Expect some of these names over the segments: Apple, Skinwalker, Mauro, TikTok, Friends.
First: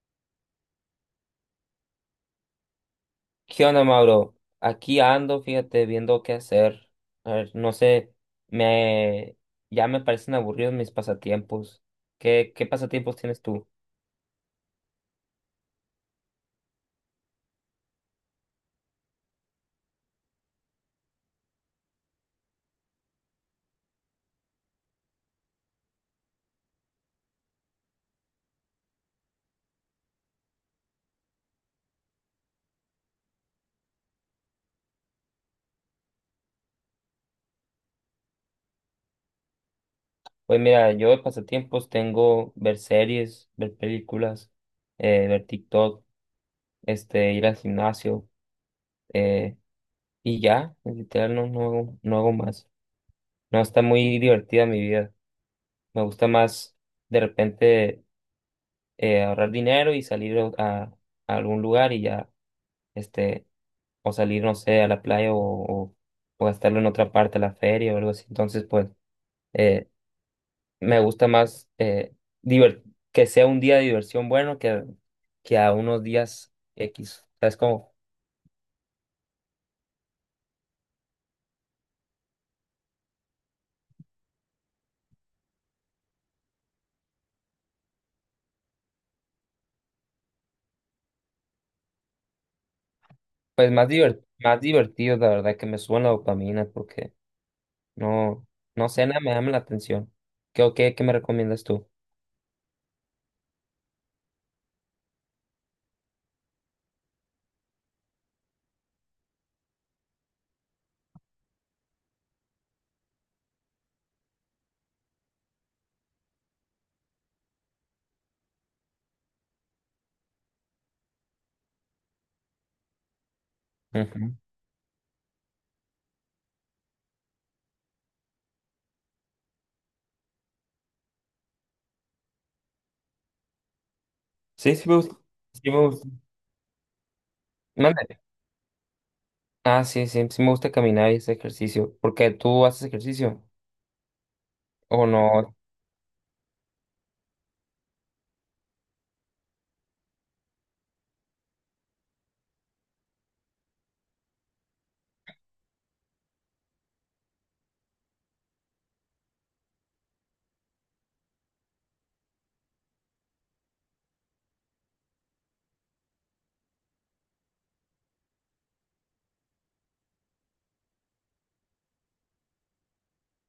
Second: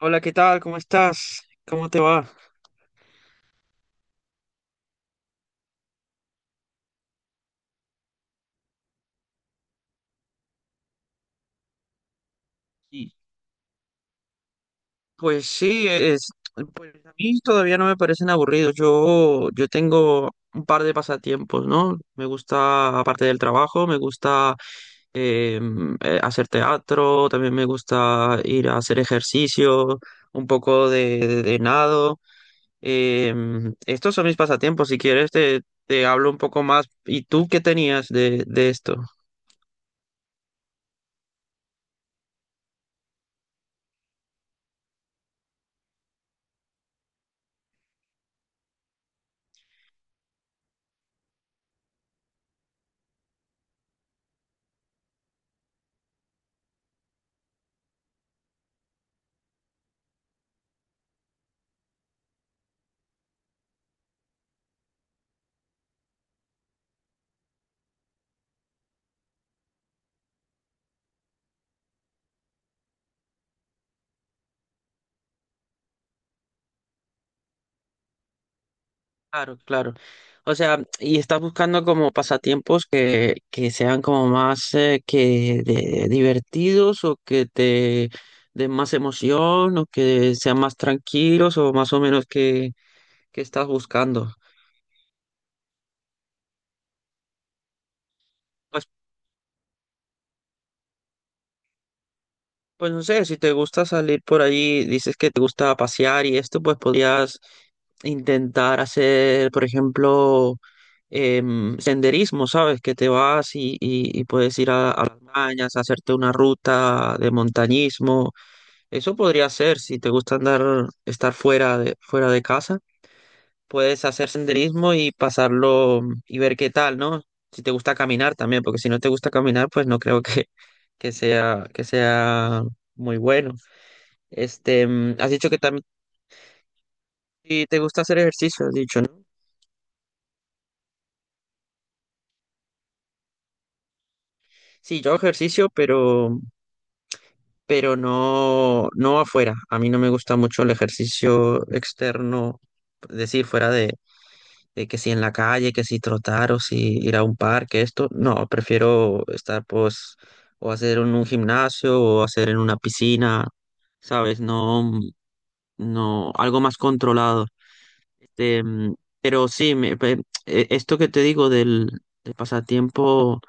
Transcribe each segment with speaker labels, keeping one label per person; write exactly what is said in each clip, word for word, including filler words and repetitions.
Speaker 1: Hola, ¿qué tal? ¿Cómo estás? ¿Cómo te va?
Speaker 2: ¿Qué onda, Mauro? Aquí ando, fíjate, viendo qué hacer. A ver, no sé, me ya me parecen aburridos mis pasatiempos. ¿Qué, qué
Speaker 1: Sí.
Speaker 2: pasatiempos tienes tú?
Speaker 1: Pues sí, es, pues a mí todavía no me parecen aburridos. Yo, yo tengo un par de pasatiempos, ¿no? Me gusta, aparte del trabajo, me gusta eh, eh, hacer teatro, también me gusta ir a hacer ejercicio, un poco de, de- de nado. Em, estos son mis pasatiempos. Si quieres, te, te hablo un poco más. ¿Y tú qué tenías de, de esto?
Speaker 2: Pues mira, yo de pasatiempos tengo ver series, ver películas, eh, ver TikTok, este, ir al gimnasio, eh, y ya, literal, no, no hago, no hago más. No, está muy divertida mi vida. Me gusta más de repente eh, ahorrar dinero y salir a, a algún lugar y ya, este, o salir, no sé, a la playa o, o, o gastarlo en otra parte, a la feria o algo así. Entonces, pues, eh, me gusta más eh, diver- que sea un día de diversión bueno que, que a unos días X. O sea, es como,
Speaker 1: Claro, claro. O sea, y estás buscando como pasatiempos que, que sean como más eh, que de- divertidos o que te den más emoción o que sean más tranquilos o más o menos que, que estás
Speaker 2: pues, más diver-
Speaker 1: buscando.
Speaker 2: más divertido, la verdad, que me suban la dopamina porque no, no sé, nada me llama la atención. ¿Qué, o qué, qué me recomiendas tú?
Speaker 1: Pues no sé, si te gusta salir por allí, dices que te gusta pasear y esto, pues podrías intentar hacer, por ejemplo, em, senderismo, ¿sabes? Que te vas y, y- y puedes ir a, a las montañas, a hacerte una ruta de montañismo. Eso podría ser, si te gusta andar, estar fuera de, fuera de casa, puedes hacer
Speaker 2: Ujú.
Speaker 1: senderismo y pasarlo mm, y ver qué tal, ¿no? Si te gusta caminar también, porque si no te gusta caminar, pues no creo que, que sea, que sea muy bueno.
Speaker 2: Sí,
Speaker 1: Este,
Speaker 2: sí me
Speaker 1: mm,
Speaker 2: gusta.
Speaker 1: has dicho que
Speaker 2: Sí
Speaker 1: también
Speaker 2: me gusta.
Speaker 1: sí te gusta hacer
Speaker 2: Mande.
Speaker 1: ejercicio, has dicho, ¿no?
Speaker 2: Ah, sí, sí, sí me gusta caminar y ese ejercicio. ¿Porque tú haces ejercicio
Speaker 1: Sí,
Speaker 2: o
Speaker 1: yo hago
Speaker 2: no?
Speaker 1: ejercicio, pero, pero no, no afuera. A mí no me gusta mucho el ejercicio externo, es decir, fuera de, de que si en la calle, que si trotar o si ir a un parque, esto. No, prefiero estar, pues, o hacer en un gimnasio o hacer en una piscina, ¿sabes? No, no, algo más controlado. Este, mm, pero sí, me- pe- e- esto que te digo del, del pasatiempo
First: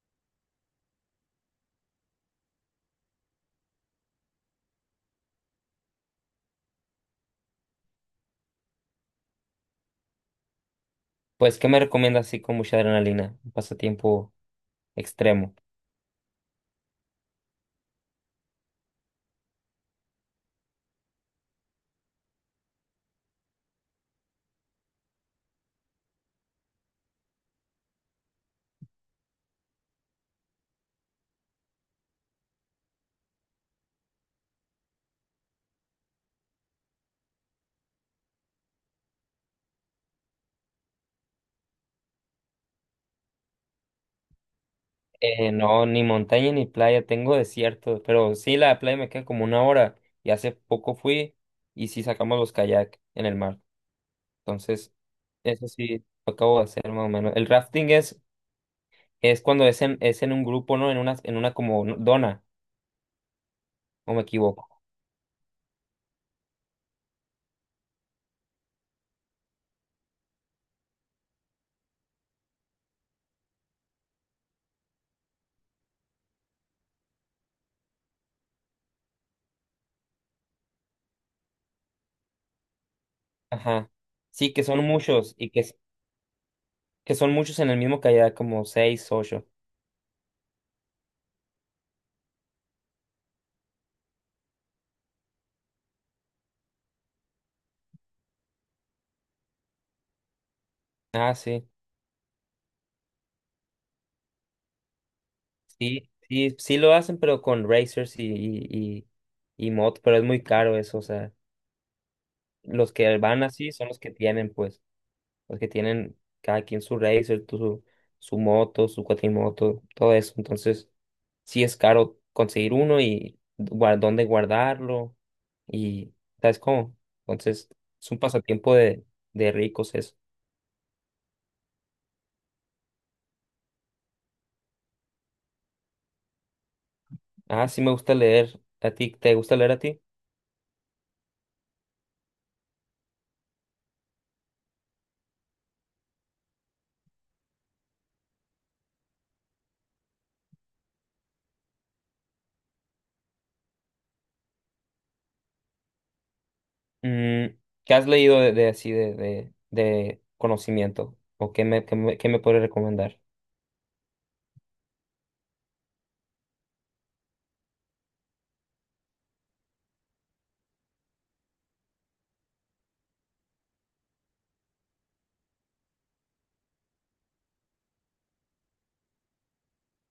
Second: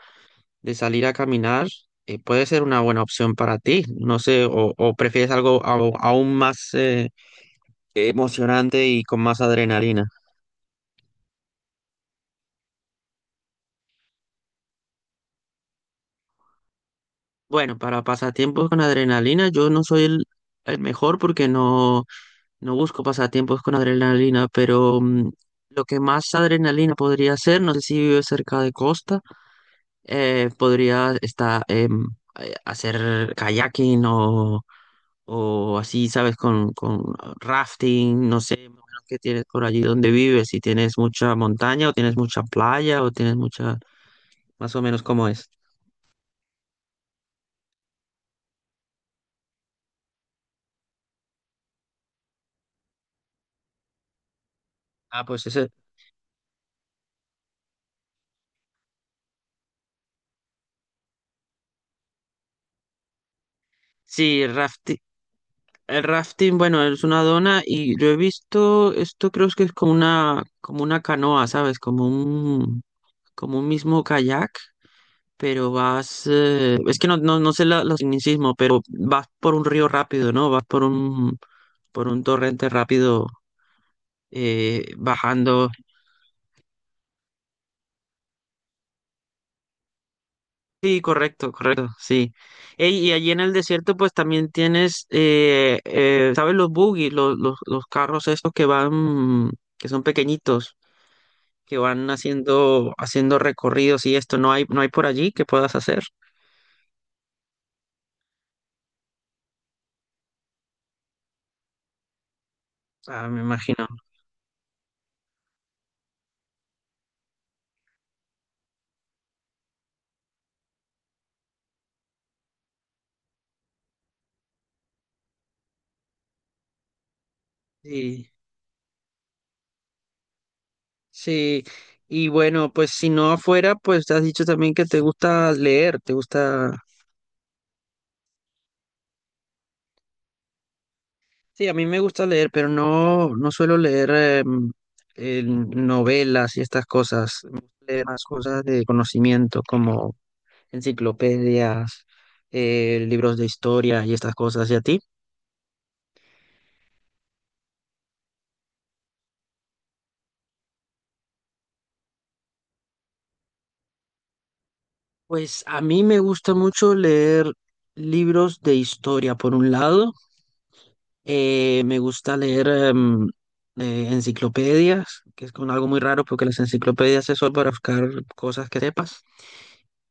Speaker 1: de salir a caminar eh, puede ser una buena opción para ti. No sé, o, o prefieres algo au- aún más eh, emocionante y con más adrenalina.
Speaker 2: Pues, ¿qué me recomiendas así con mucha adrenalina? Un pasatiempo extremo.
Speaker 1: Bueno, para pasatiempos con adrenalina, yo no soy el, el mejor porque no, no busco pasatiempos con adrenalina, pero mm, lo que más adrenalina podría ser, no sé si vives cerca de costa. eh, podría estar, em, eh, hacer kayaking o, o así, ¿sabes? Con, con rafting, no sé, más o menos qué tienes por allí donde vives, si tienes mucha montaña o tienes mucha playa o tienes mucha, más o menos cómo es.
Speaker 2: Eh, no, ni montaña ni playa, tengo desierto, pero sí, la playa me queda como una hora y hace poco fui y sí sacamos los kayak en el mar. Entonces,
Speaker 1: Ah, pues
Speaker 2: eso
Speaker 1: ese,
Speaker 2: sí, lo acabo de hacer más o menos. El rafting es, es cuando es en, es en un grupo, ¿no? En una, en una como dona, o me
Speaker 1: sí, el
Speaker 2: equivoco.
Speaker 1: rafting. El rafting, bueno, es una dona y yo he visto, esto creo que es como una, como una canoa, ¿sabes? Como un, como un mismo kayak. Pero vas, eh, es que no, no, no sé la, los tecnicismos, pero vas por un río rápido, ¿no? Vas por un, por un torrente rápido
Speaker 2: Ajá. Sí, que son
Speaker 1: eh,
Speaker 2: muchos y que,
Speaker 1: bajando.
Speaker 2: que son muchos en el mismo kayak, como seis, ocho.
Speaker 1: Sí, correcto, correcto, sí. Ey, y allí en el desierto pues también tienes, eh, eh, ¿sabes? Los buggy, los, los, los carros estos que van, que son pequeñitos,
Speaker 2: Ah, sí.
Speaker 1: que van haciendo, haciendo recorridos y esto, no hay, no hay por allí que puedas hacer.
Speaker 2: Sí, sí, sí lo hacen, pero con racers y, y, y, y motos, pero es muy caro eso, o sea, los que
Speaker 1: Ah, me
Speaker 2: van así
Speaker 1: imagino.
Speaker 2: son los que tienen, pues, los que tienen cada quien su racer, tu- su, su moto, su cuatrimoto, todo eso, entonces sí es caro conseguir uno y guar- dónde guardarlo y, ¿sabes cómo? Entonces es un
Speaker 1: Sí.
Speaker 2: pasatiempo de, de ricos eso.
Speaker 1: Sí, y bueno, pues si no afuera, pues te has dicho también que te gusta leer, te gusta...
Speaker 2: Ah, sí me gusta leer, ¿a ti te gusta leer a ti?
Speaker 1: Sí, a mí me gusta leer, pero no, no suelo leer em, em, novelas y estas cosas. Me gusta leer más cosas de conocimiento como enciclopedias, eh, libros de historia y estas cosas. ¿Y a ti?
Speaker 2: Mm, ¿qué has leído de, de así de, de, de conocimiento? ¿O qué me, qué me, qué me puedes recomendar?
Speaker 1: Pues a mí me gusta mucho leer libros de historia, por un lado. Eh, me gusta leer em, eh, enciclopedias, que es con algo muy raro porque las enciclopedias es solo para buscar cosas que sepas.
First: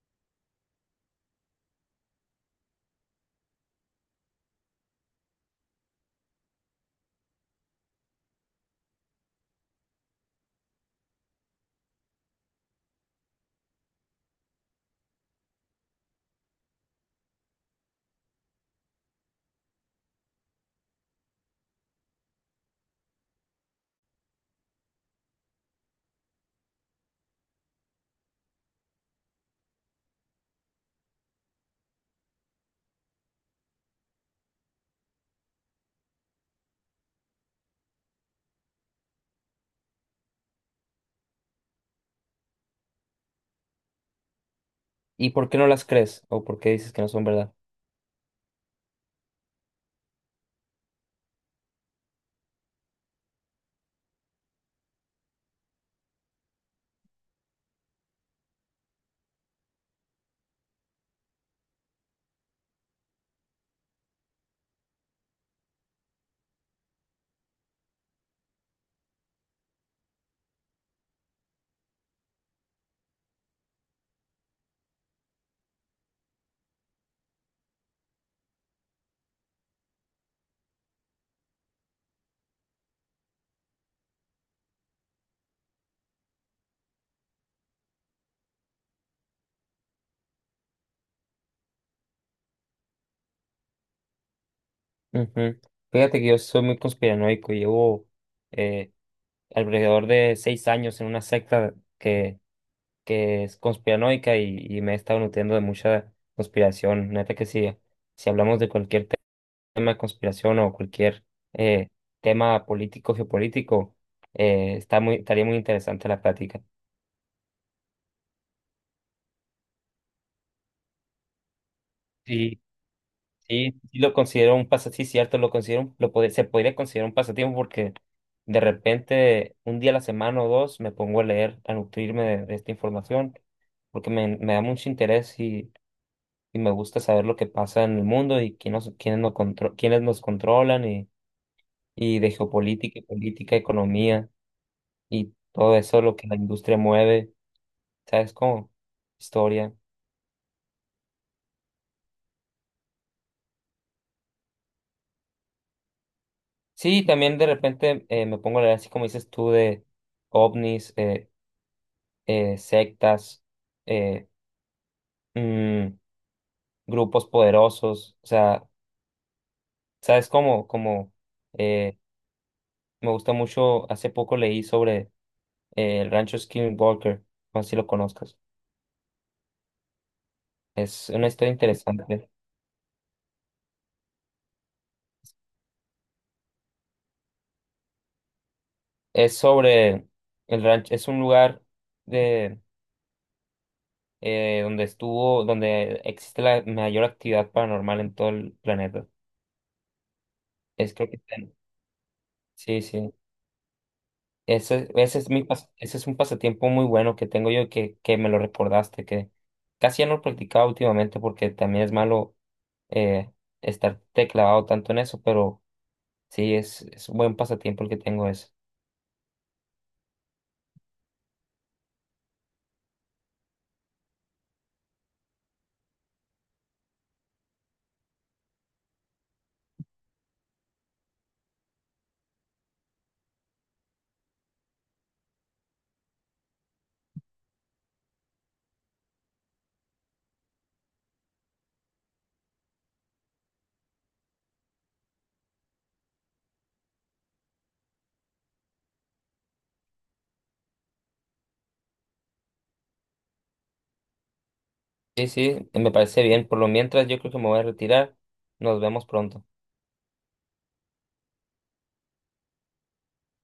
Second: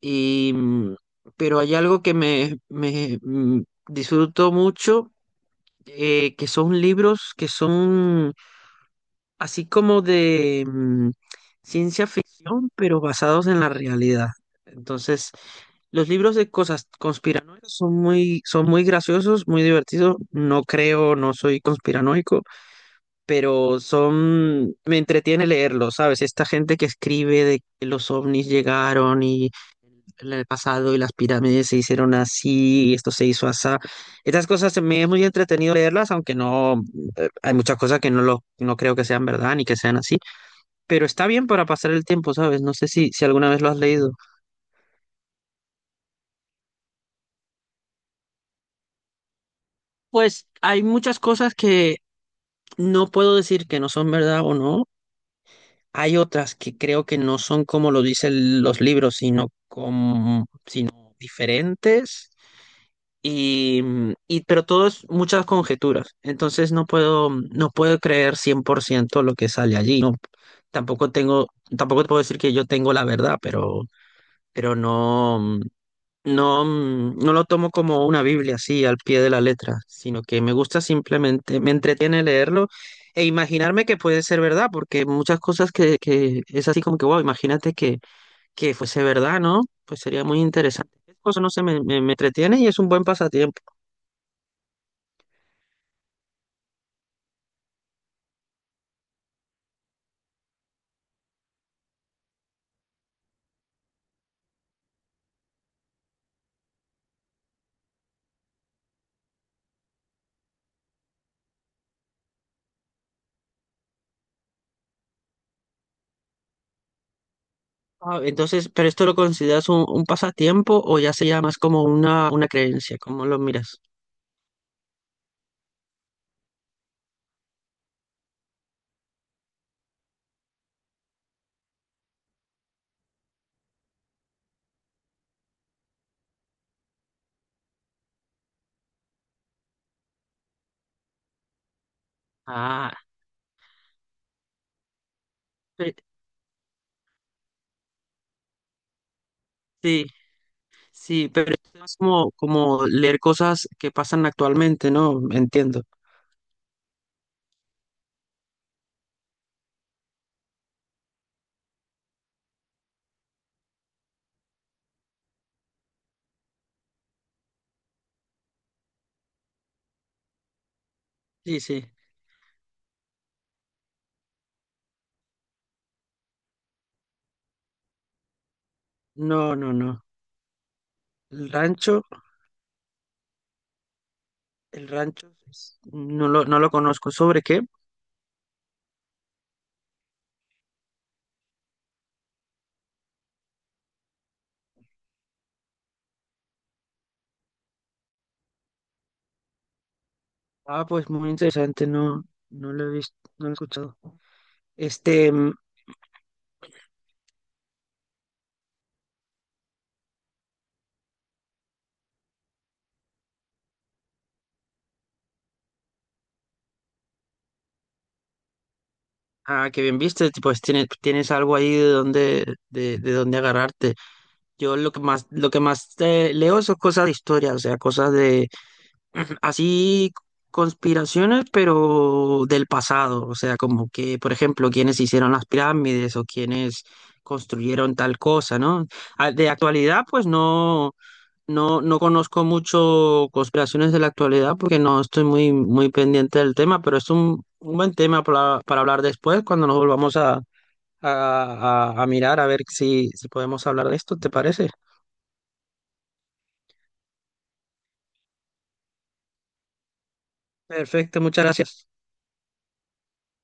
Speaker 1: Y, mm, pero hay algo que me, me, mm, disfruto mucho, eh, que son libros que son así como de mm, ciencia ficción, pero basados en la realidad. Entonces, los libros de cosas conspiranoicas son muy, son muy graciosos, muy divertidos. No creo, no soy conspiranoico, pero son, me entretiene leerlo, ¿sabes? Esta gente que escribe de que los ovnis llegaron y en el pasado y las pirámides se hicieron así y esto se hizo así. Estas cosas me es muy entretenido leerlas, aunque no, eh, hay muchas cosas que no lo, no creo que sean verdad ni que sean así, pero está bien para pasar el tiempo, ¿sabes? No sé si, si alguna vez lo has leído.
Speaker 2: ¿Y por qué no las crees? ¿O por qué dices que no son verdad?
Speaker 1: Pues hay muchas cosas que no puedo decir que no son verdad o no. Hay otras que creo que no son como lo dicen los libros, sino como diferentes y, mm, y pero todo es muchas conjeturas, entonces no puedo no puedo creer cien por ciento lo que sale allí. No, tampoco tengo tampoco te puedo decir que yo tengo la verdad, pero pero no mm, no mm, no lo tomo como una Biblia así al pie de la letra, sino que me gusta, simplemente me entretiene leerlo e imaginarme que puede ser verdad, porque muchas cosas que, que es así como que, wow, imagínate que que fuese verdad, ¿no? Pues sería muy interesante. Eso no sé, me, me, me entretiene y es un buen pasatiempo.
Speaker 2: Ujú. Fíjate que yo soy muy conspiranoico y llevo, eh, alrededor de seis años, en una secta que, que es conspiranoica y, y me he estado nutriendo de mucha conspiración. Neta que sí, si hablamos de cualquier tema de conspiración o cualquier eh, tema político, geopolítico, eh, está muy, estaría muy interesante la plática.
Speaker 1: Ah, entonces, ¿pero esto lo consideras un, un pasatiempo o ya sería más como una, una
Speaker 2: Sí,
Speaker 1: creencia? ¿Cómo lo
Speaker 2: sí,
Speaker 1: miras?
Speaker 2: sí lo considero un pasatiempo, sí, cierto, lo considero, un- lo pod- se podría considerar un pasatiempo porque de repente un día a la semana o dos me pongo a leer, a nutrirme de, de esta información, porque me, me da mucho interés y, y me gusta saber lo que pasa en el mundo y quién nos, quiénes nos, contro- quiénes nos controlan y, y de
Speaker 1: Ah,
Speaker 2: geopolítica, política, economía y todo
Speaker 1: pe-
Speaker 2: eso, lo que la industria mueve, ¿sabes cómo? Historia.
Speaker 1: sí, sí, pero es como, como leer cosas que pasan actualmente, ¿no? Entiendo.
Speaker 2: Sí, también de repente eh, me pongo a leer, así como dices tú, de ovnis, eh, eh, sectas, eh, mm, grupos poderosos. O sea, ¿sabes cómo? Como
Speaker 1: Sí, sí.
Speaker 2: eh, me gusta mucho, hace poco leí sobre eh, el rancho Skinwalker, no sé si lo conozcas.
Speaker 1: No, no, no.
Speaker 2: Es una historia
Speaker 1: El rancho,
Speaker 2: interesante.
Speaker 1: el rancho, es- no lo, no lo conozco. ¿Sobre qué?
Speaker 2: Es sobre el rancho, es un lugar de eh, donde estuvo, donde existe la mayor actividad paranormal en todo el planeta.
Speaker 1: Ah,
Speaker 2: Es
Speaker 1: pues
Speaker 2: creo que
Speaker 1: muy
Speaker 2: está en-
Speaker 1: interesante, no, no
Speaker 2: sí,
Speaker 1: lo he
Speaker 2: sí.
Speaker 1: visto, no lo he escuchado.
Speaker 2: Ese, ese es
Speaker 1: Este,
Speaker 2: mi pas- ese es un pasatiempo muy bueno que tengo yo y que, que me lo recordaste, que casi ya no lo practicaba últimamente porque también es malo eh, estar teclado tanto en eso, pero sí, es, es un buen pasatiempo el que tengo ese.
Speaker 1: ah, qué bien viste, tipo, es- tienes, tienes algo ahí de donde, de, de donde agarrarte. Yo lo que más, lo que más eh, leo son cosas de historia, o sea, cosas de así conspiraciones, pero del pasado. O sea, como que, por ejemplo, quienes hicieron las pirámides o quienes construyeron tal cosa, ¿no? Ah, de actualidad, pues no, no, no conozco mucho conspiraciones de la actualidad porque no estoy muy, muy pendiente del tema, pero es un, un buen tema para, para hablar después cuando nos volvamos a a, a- a mirar a ver si, si podemos hablar de esto, ¿te parece?
Speaker 2: Sí, sí, me parece bien. Por lo mientras, yo creo que me voy a retirar. Nos vemos pronto.
Speaker 1: Perfecto, muchas gracias.